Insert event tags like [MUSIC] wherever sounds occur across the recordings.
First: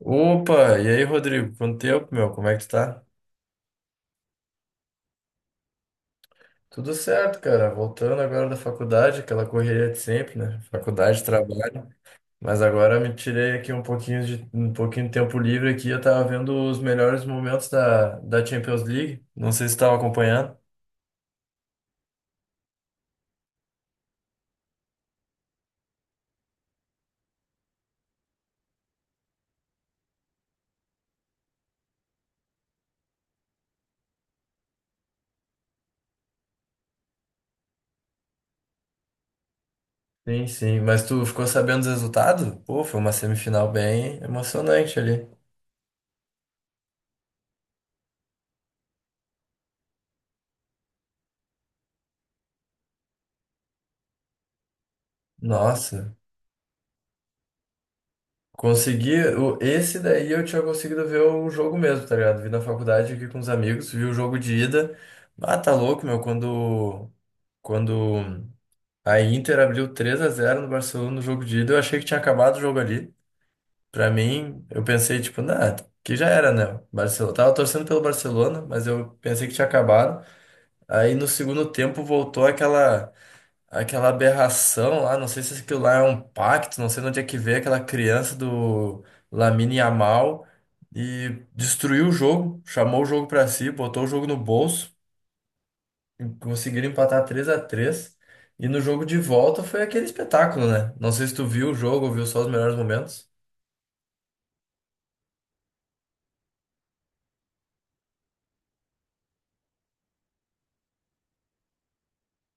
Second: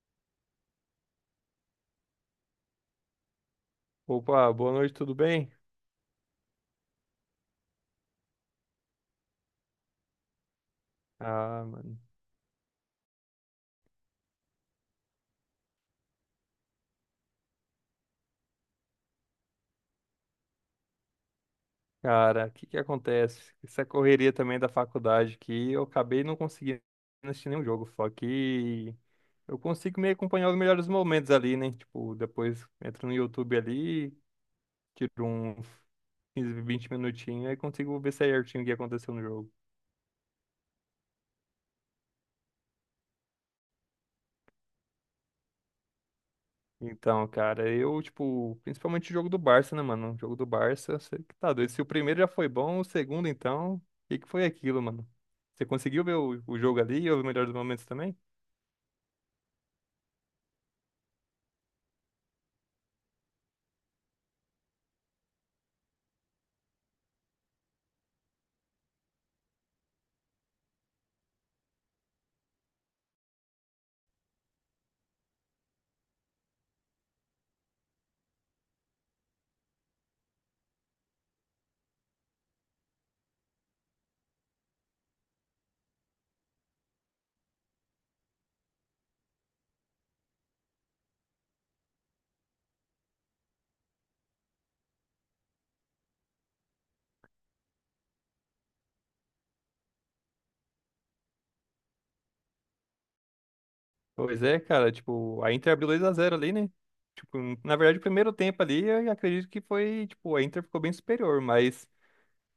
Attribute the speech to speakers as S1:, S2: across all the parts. S1: Opa, e aí, Rodrigo? Quanto tempo, meu? Como é que tu tá?
S2: Opa, boa noite, tudo bem?
S1: Tudo certo, cara. Voltando agora da faculdade, aquela correria de sempre, né? Faculdade,
S2: Ah,
S1: trabalho.
S2: mano.
S1: Mas agora me tirei aqui um pouquinho de tempo livre aqui. Eu tava vendo os melhores momentos da Champions League. Não sei se tu tava acompanhando.
S2: Cara, o que que acontece? Essa correria também da faculdade que eu acabei não conseguindo assistir nenhum jogo, só que eu consigo me acompanhar os melhores momentos ali, né? Tipo, depois entro no YouTube ali, tiro uns 15, 20 minutinhos e consigo ver certinho o que aconteceu no jogo.
S1: Sim, sim. Mas tu ficou sabendo dos resultados? Pô, foi uma semifinal bem emocionante ali.
S2: Então, cara, eu, tipo, principalmente o jogo do Barça, né, mano? O jogo do Barça, você que tá doido. Se o primeiro já foi bom, o segundo, então, o que que foi aquilo, mano? Você conseguiu
S1: Nossa.
S2: ver o jogo ali e o melhor dos momentos também?
S1: Consegui, esse daí eu tinha conseguido ver o jogo mesmo, tá ligado? Vi na faculdade aqui com os amigos, vi o jogo de ida. Ah, tá louco, meu, quando a Inter abriu 3-0 no Barcelona no jogo de ida, eu achei que tinha acabado o jogo ali. Pra mim, eu pensei, tipo, nah, que já era, né? Barcelona. Tava torcendo pelo Barcelona, mas eu pensei que tinha acabado. Aí no segundo tempo voltou Aquela aberração lá, não sei se aquilo lá é um pacto, não sei de onde é que veio aquela criança do Lamine Yamal e destruiu o jogo, chamou o jogo pra si, botou o jogo no bolso, e conseguiram empatar 3-3 e no jogo de volta foi aquele espetáculo, né? Não sei se tu viu o jogo ou viu só os melhores momentos.
S2: Pois é, cara, tipo, a Inter abriu dois a zero ali, né? Tipo, na verdade, o primeiro tempo ali, eu acredito que foi, tipo, a Inter ficou bem superior, mas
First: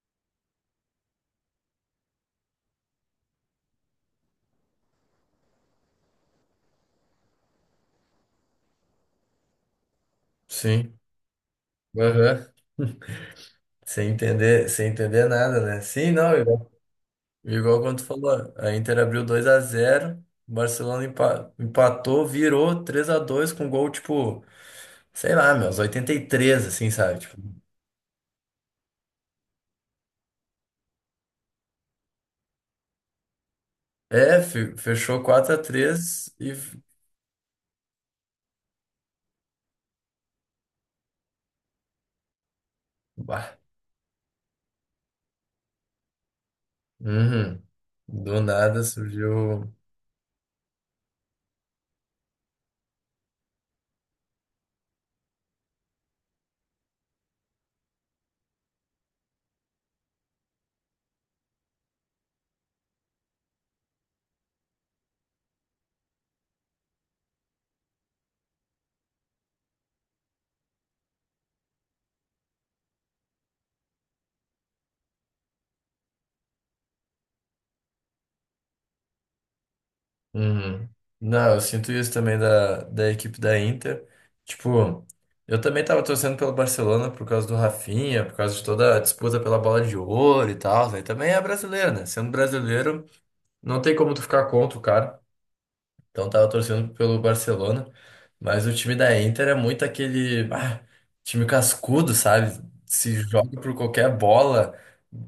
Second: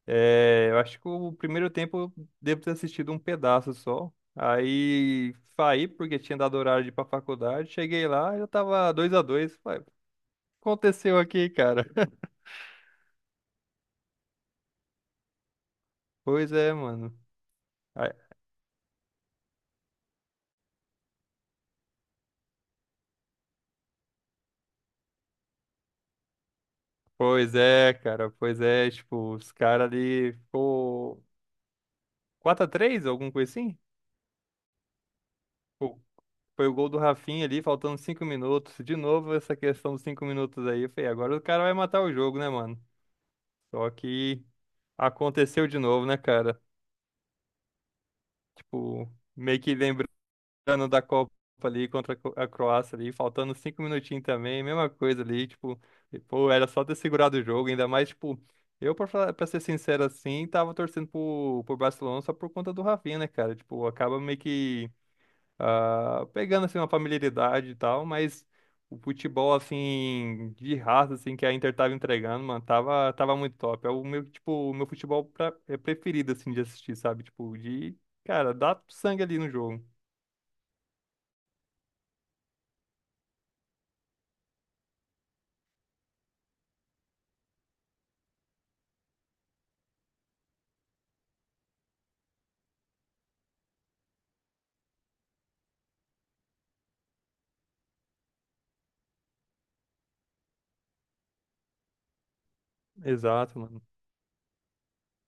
S2: é, eu acho que o primeiro tempo eu devo ter assistido um pedaço só. Aí saí porque tinha dado horário de ir pra faculdade, cheguei lá e eu tava dois a dois,
S1: Sim.
S2: aconteceu aqui, cara? [LAUGHS]
S1: Aham. Sem entender, sem entender nada, né? Sim, não, eu
S2: Pois é, mano.
S1: Igual quando tu
S2: Aí-
S1: falou, a Inter abriu 2-0 o Barcelona empatou, virou 3-2 com gol, tipo, sei lá, meus 83 assim, sabe? Tipo,
S2: Pois é, cara. Pois é, tipo, os caras ali ficou quatro x 3 alguma coisa assim?
S1: é, fechou quatro a
S2: Pô,
S1: três e.
S2: foi o gol do Rafinha ali, faltando 5 minutos. De novo, essa questão dos 5 minutos aí. Eu falei, agora o cara vai matar o jogo, né, mano?
S1: Bah.
S2: Só que aconteceu de novo, né, cara?
S1: Uhum. Do nada
S2: Tipo, meio
S1: surgiu.
S2: que lembrando ano da Copa ali contra a a Croácia ali, faltando cinco minutinhos também, mesma coisa ali, tipo, e, pô, era só ter segurado o jogo, ainda mais, tipo, eu, pra, pra ser sincero assim, tava torcendo pro Barcelona só por conta do Rafinha, né, cara? Tipo, acaba meio que pegando, assim, uma familiaridade e tal, mas o futebol, assim, de raça, assim, que a Inter tava entregando, mano, tava muito top. É o meu, tipo, o meu futebol é preferido, assim, de assistir, sabe? Tipo, de, cara, dá sangue ali no jogo.
S1: Uhum. Não, eu sinto isso também da equipe da Inter. Tipo, eu também tava torcendo pelo Barcelona por causa do Rafinha, por causa de toda a disputa pela bola de ouro e tal, né? E também é brasileiro, né? Sendo brasileiro. Não tem como tu ficar contra o cara. Então tava torcendo pelo Barcelona. Mas o time da Inter é muito aquele time cascudo, sabe? Se joga
S2: Exato,
S1: por
S2: mano.
S1: qualquer bola,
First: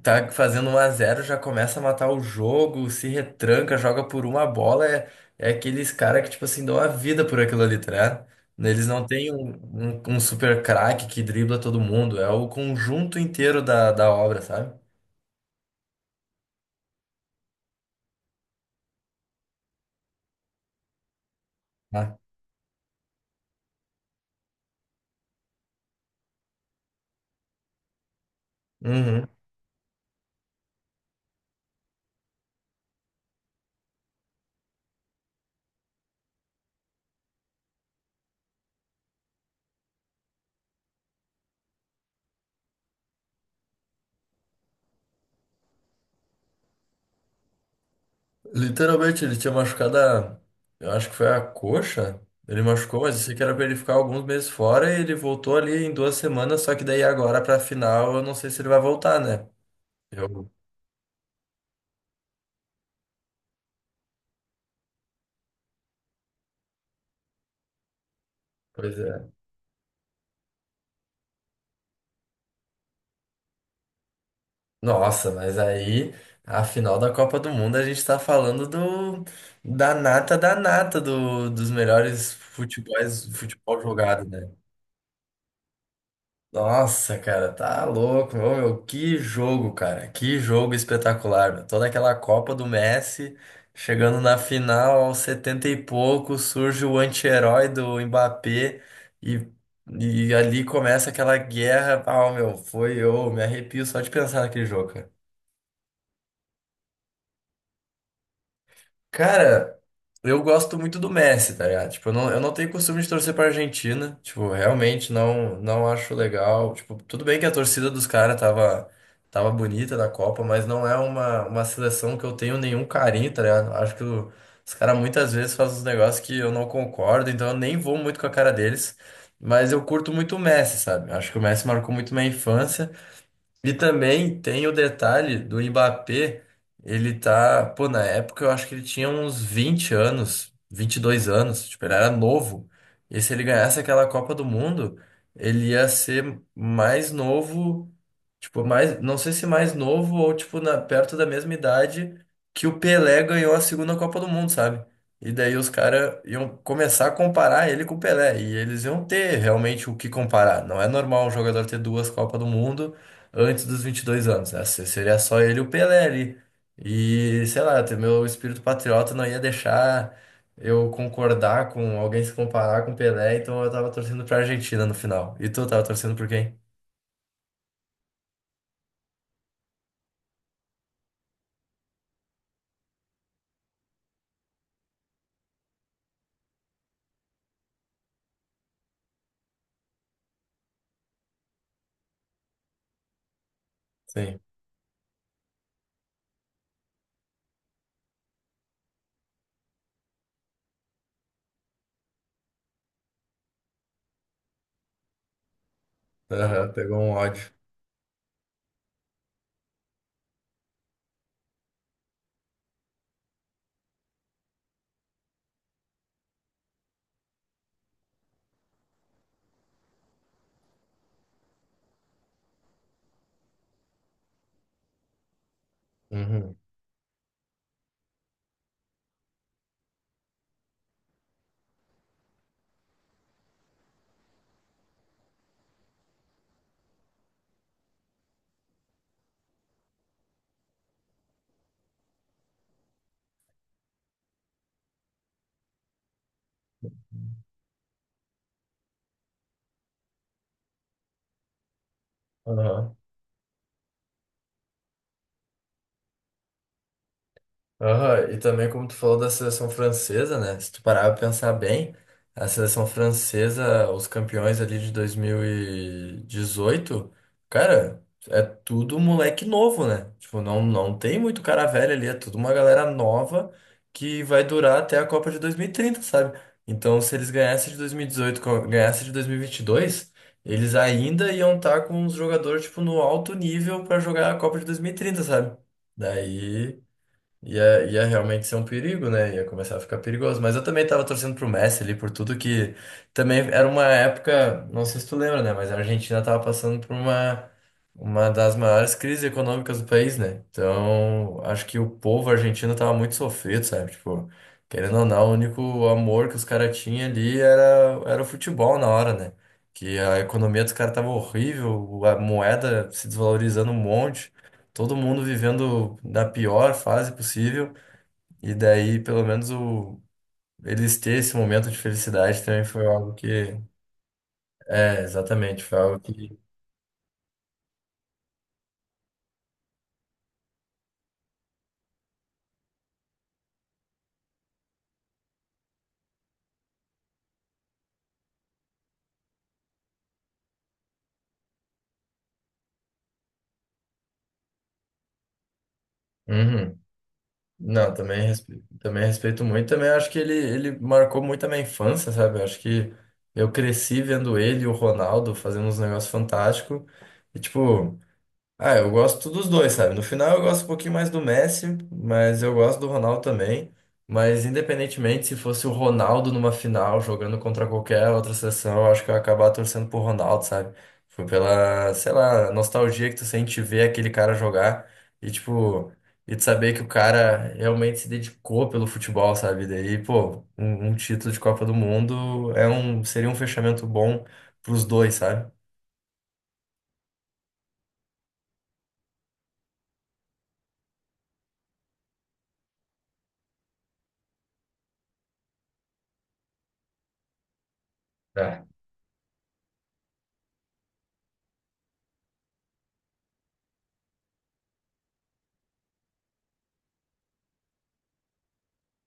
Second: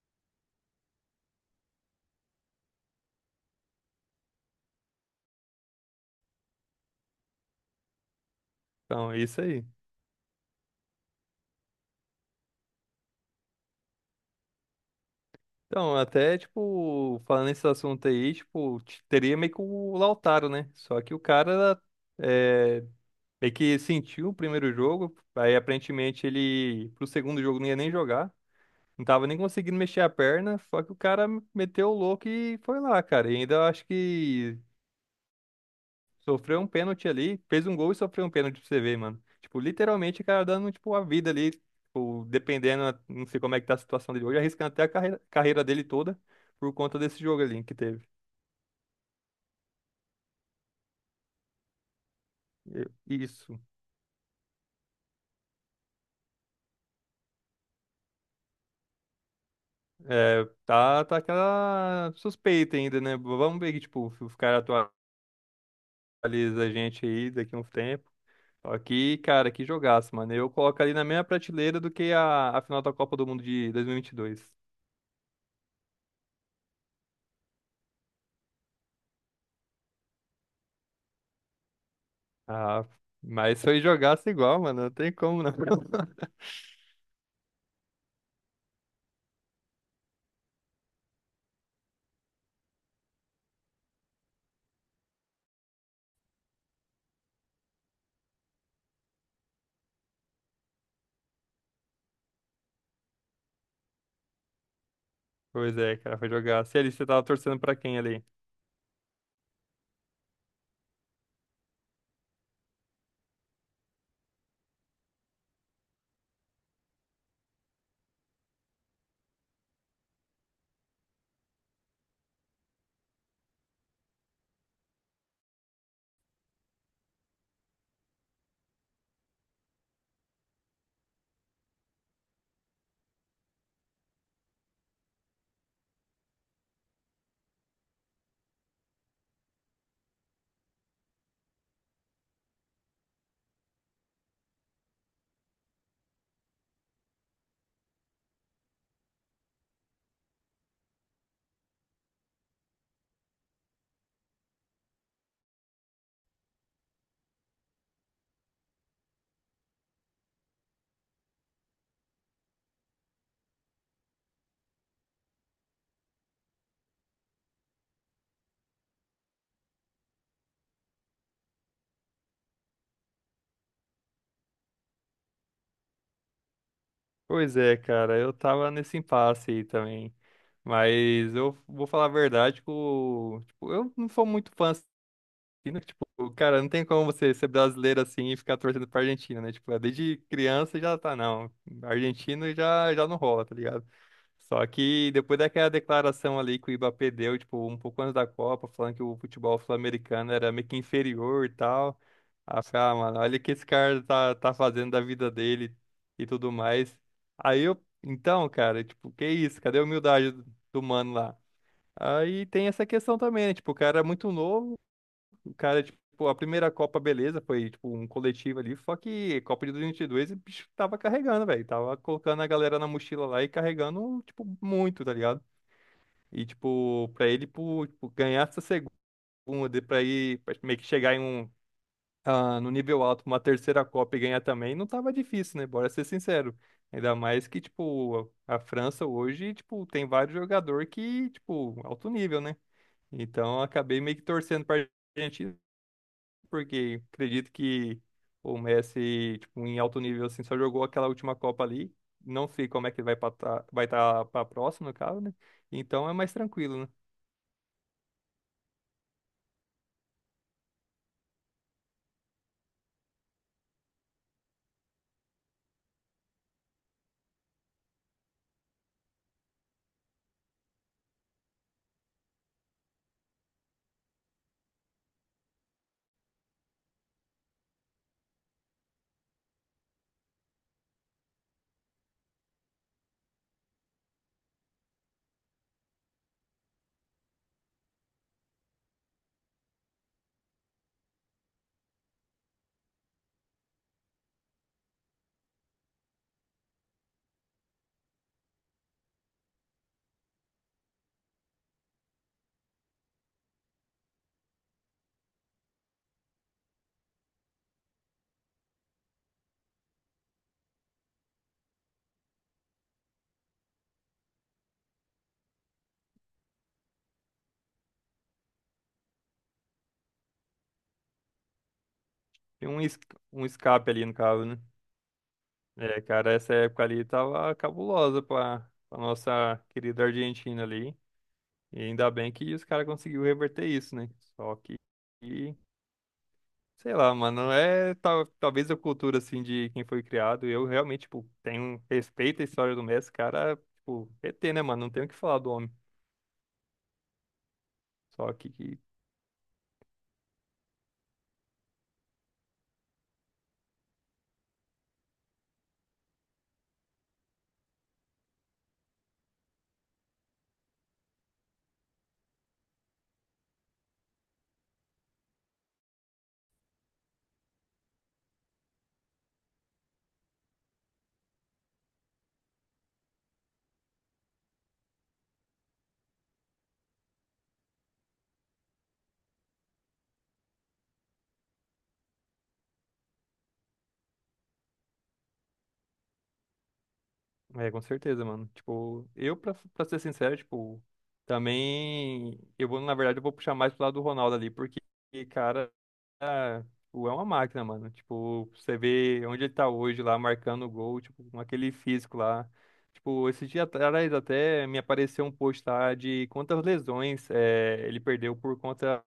S1: tá fazendo 1-0 já começa a matar o jogo, se retranca, joga por uma bola. É aqueles caras que, tipo assim, dão a vida por aquilo ali, tá ligado? Eles não
S2: Então, é
S1: têm
S2: isso aí.
S1: um super craque que dribla todo mundo. É o conjunto inteiro da obra, sabe?
S2: Então, até, tipo, falando nesse assunto aí, tipo, teria meio que o Lautaro, né? Só que o cara
S1: Ah.
S2: é, meio que sentiu o primeiro jogo, aí aparentemente ele, pro segundo jogo, não ia nem jogar, não tava
S1: Uhum.
S2: nem conseguindo mexer a perna, só que o cara meteu o louco e foi lá, cara. E ainda eu acho que sofreu um pênalti ali, fez um gol e sofreu um pênalti pra você ver, mano. Tipo, literalmente, o cara dando, tipo, a vida ali, tipo, dependendo, não sei como é que tá a situação dele hoje, arriscando até a carreira, carreira dele toda por conta desse jogo ali que teve.
S1: Literalmente, ele tinha machucado a. Eu acho que foi a coxa. Ele machucou, mas eu sei que era
S2: Isso.
S1: pra ele ficar alguns meses fora e ele voltou ali em 2 semanas, só que daí agora pra final eu não sei se ele vai voltar, né?
S2: É,
S1: Eu...
S2: tá aquela suspeita ainda, né? Vamos ver que, tipo, se os caras atualizam a gente aí daqui a um tempo. Só
S1: Pois
S2: que,
S1: é.
S2: cara, que jogaço, mano. Eu coloco ali na mesma prateleira do que a final da Copa do Mundo de 2022.
S1: Nossa, mas aí a final da Copa do Mundo a gente tá falando do da nata dos melhores
S2: Ah,
S1: futebols,
S2: mas
S1: futebol
S2: foi
S1: jogado,
S2: jogaço
S1: né?
S2: igual, mano. Não tem como, não. [LAUGHS]
S1: Nossa, cara, tá louco, meu, que jogo, cara, que jogo espetacular, meu. Toda aquela Copa do Messi, chegando na final aos 70 e pouco, surge o anti-herói do Mbappé e, e ali começa aquela guerra. Ah, meu, me arrepio só de pensar naquele jogo.
S2: Pois é, cara, foi jogaço. E ali, você tava torcendo pra quem ali?
S1: Cara, eu gosto muito do Messi, tá ligado? Tipo, eu não tenho costume de torcer pra Argentina. Tipo, realmente não acho legal. Tipo, tudo bem que a torcida dos caras tava bonita da Copa, mas não é uma seleção que eu tenho nenhum carinho, tá ligado? Acho que os caras muitas vezes fazem uns negócios que eu não concordo, então eu nem vou muito com a cara deles. Mas eu curto muito o Messi, sabe? Acho que o Messi marcou muito minha infância. E também tem o detalhe do Mbappé, ele tá, pô, na época eu acho que ele tinha uns 20 anos, 22 anos, tipo, ele era novo. E se ele ganhasse aquela Copa do Mundo, ele ia ser mais novo, tipo, mais, não sei se mais novo ou tipo perto da mesma idade que o Pelé ganhou a segunda Copa do Mundo, sabe? E daí os caras iam começar a comparar ele com o Pelé, e eles iam ter realmente o que comparar. Não é normal um jogador ter duas Copas do Mundo antes dos 22 anos, né? Seria só ele e o Pelé ali. E, sei lá, ter meu espírito patriota não ia deixar eu concordar com alguém se comparar com o Pelé, então eu tava torcendo pra Argentina no final. E tu tava torcendo por quem?
S2: Pois é, cara, eu tava nesse impasse aí também. Mas eu vou falar a verdade, que tipo, eu não sou muito fã assim, né? Tipo, cara, não tem como você ser brasileiro assim e ficar torcendo pra Argentina, né? Tipo, desde criança já tá, não. Argentino já, já não rola, tá ligado?
S1: Sim.
S2: Só que depois daquela declaração ali que o Mbappé deu, tipo, um pouco antes da Copa, falando que o futebol sul-americano era meio que inferior e tal. Aí eu falei, ah, mano, olha o que esse cara tá fazendo da vida dele e tudo
S1: Aham, pegou
S2: mais.
S1: um ódio.
S2: Aí eu, então, cara, tipo, que isso? Cadê a humildade do mano lá? Aí tem essa questão também, né? Tipo, o cara é muito novo. O cara, tipo, a primeira Copa, beleza, foi, tipo, um coletivo ali, só que Copa de 2022, o bicho tava carregando, velho, tava colocando a galera na mochila lá e carregando, tipo, muito, tá ligado? E,
S1: Uhum.
S2: tipo, pra ele, pô, tipo, ganhar essa segunda, pra ir, pra meio que chegar em um, no nível alto, uma terceira Copa e ganhar também, não tava difícil, né? Bora ser sincero. Ainda mais que, tipo, a França hoje, tipo, tem vários jogadores que, tipo, alto nível, né? Então, eu acabei meio que torcendo pra gente porque acredito que o Messi, tipo, em alto nível, assim, só jogou aquela última Copa ali. Não sei como é
S1: Aham.
S2: que ele vai estar para a próxima, no caso, né? Então é mais tranquilo, né?
S1: Aham, e também como tu falou da seleção francesa, né? Se tu parar pra pensar bem, a seleção francesa, os campeões ali de 2018, cara, é tudo moleque novo, né? Tipo, não tem muito cara velho ali, é tudo uma galera nova que vai durar até a Copa de 2030, sabe? Então, se eles ganhassem de 2018, ganhassem de 2022, eles ainda iam estar com os jogadores, tipo, no alto nível pra jogar a Copa de 2030, sabe? Daí. Ia realmente ser um perigo, né? Ia começar a ficar perigoso. Mas eu também tava torcendo pro Messi ali por tudo que. Também era uma época, não sei se tu lembra, né? Mas a Argentina tava passando por uma das maiores crises econômicas do país, né? Então, acho que o povo argentino tava muito sofrido, sabe? Tipo, querendo ou não, o único amor que os caras tinham ali era o futebol na hora, né? Que a economia dos caras tava horrível, a moeda se desvalorizando um monte, todo mundo vivendo da pior fase possível. E daí, pelo menos, eles ter esse momento de felicidade também
S2: Tem um,
S1: foi
S2: es-
S1: algo
S2: um
S1: que.
S2: escape ali, no caso, né?
S1: É, exatamente, foi algo
S2: É, cara,
S1: que.
S2: essa época ali tava cabulosa pra nossa querida Argentina ali. E ainda bem que os caras conseguiu reverter isso, né? Só que sei lá, mano, é tal, talvez a cultura, assim, de quem foi criado. Eu realmente, tipo, tenho respeito à história do Messi, cara, tipo, ET, né, mano? Não tenho o que falar do homem.
S1: Uhum. Não,
S2: Só que,
S1: também respeito muito. Também acho que ele marcou muito a minha infância, sabe? Eu acho que eu cresci vendo ele e o Ronaldo fazendo uns negócios fantásticos. E, tipo. Ah, eu gosto dos dois, sabe? No final eu gosto um pouquinho mais do Messi, mas eu gosto do Ronaldo também. Mas independentemente se fosse o Ronaldo numa final jogando contra qualquer outra seleção, eu acho que eu ia acabar torcendo pro Ronaldo, sabe? Foi pela, sei lá, nostalgia que tu sente ver aquele cara jogar e tipo, e de saber que o cara realmente se dedicou pelo futebol, sabe? Daí, pô, um título de Copa do Mundo seria um fechamento bom pros dois, sabe?
S2: é, com certeza, mano. Tipo, eu, pra, ser sincero, tipo, também. Eu vou, na verdade, eu vou puxar mais pro lado do Ronaldo ali, porque, cara, tipo, é uma máquina, mano. Tipo,
S1: É,
S2: você vê onde ele tá hoje lá, marcando o gol, tipo, com aquele físico lá. Tipo, esse dia atrás até me apareceu um post lá de quantas lesões ele perdeu por conta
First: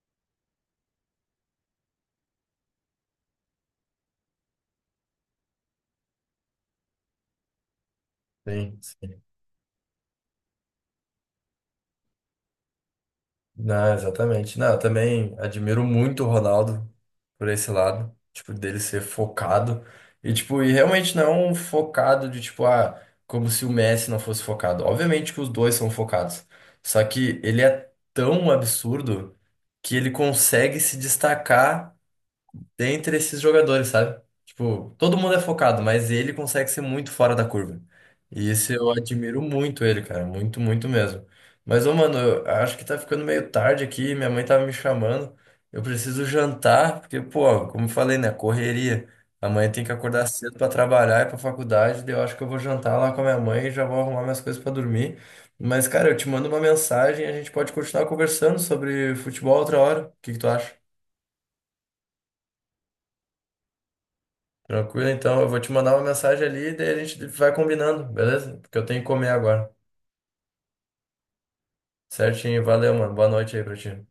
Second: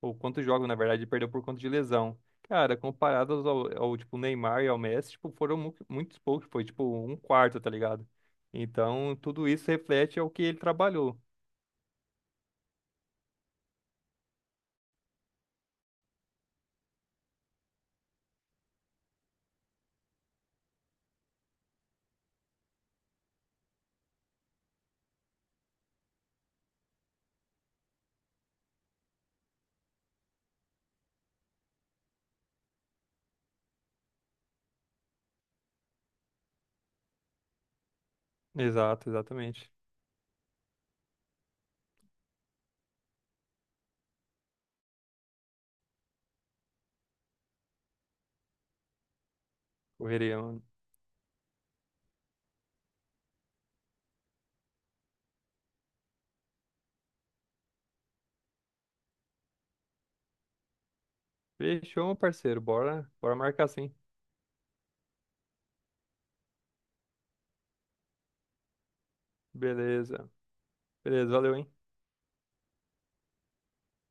S2: ou quantos jogos, na verdade, ele perdeu por conta de lesão. Cara, comparados ao tipo, Neymar e ao Messi, tipo, foram muitos poucos, foi tipo um quarto, tá ligado? Então,
S1: sim.
S2: tudo isso reflete ao que ele trabalhou.
S1: Não, exatamente. Não, eu também admiro muito o Ronaldo por esse lado, tipo, dele ser focado. E, tipo, e realmente não um focado de, tipo, como se o Messi não fosse focado. Obviamente que os dois são focados. Só que ele é tão absurdo que ele consegue se destacar dentre esses jogadores, sabe? Tipo, todo mundo é focado, mas ele consegue ser muito fora da curva. E isso eu
S2: Exato,
S1: admiro
S2: exatamente.
S1: muito ele, cara, muito, muito mesmo. Mas, ô, mano, eu acho que tá ficando meio tarde aqui, minha mãe tava me chamando. Eu preciso jantar, porque, pô, como eu falei, né, correria. Amanhã tem que acordar
S2: Correria,
S1: cedo
S2: mano.
S1: pra trabalhar e pra faculdade, daí eu acho que eu vou jantar lá com a minha mãe e já vou arrumar minhas coisas pra dormir. Mas, cara, eu te mando uma mensagem, e a gente pode continuar conversando sobre futebol outra hora. O que que tu acha?
S2: Fechou, meu parceiro. Bora, bora marcar sim.
S1: Tranquilo, então. Eu vou te mandar uma mensagem ali e daí a gente vai combinando, beleza? Porque eu tenho que comer agora.
S2: Beleza. Beleza, valeu, hein?
S1: Certinho, valeu, mano. Boa noite aí pra ti.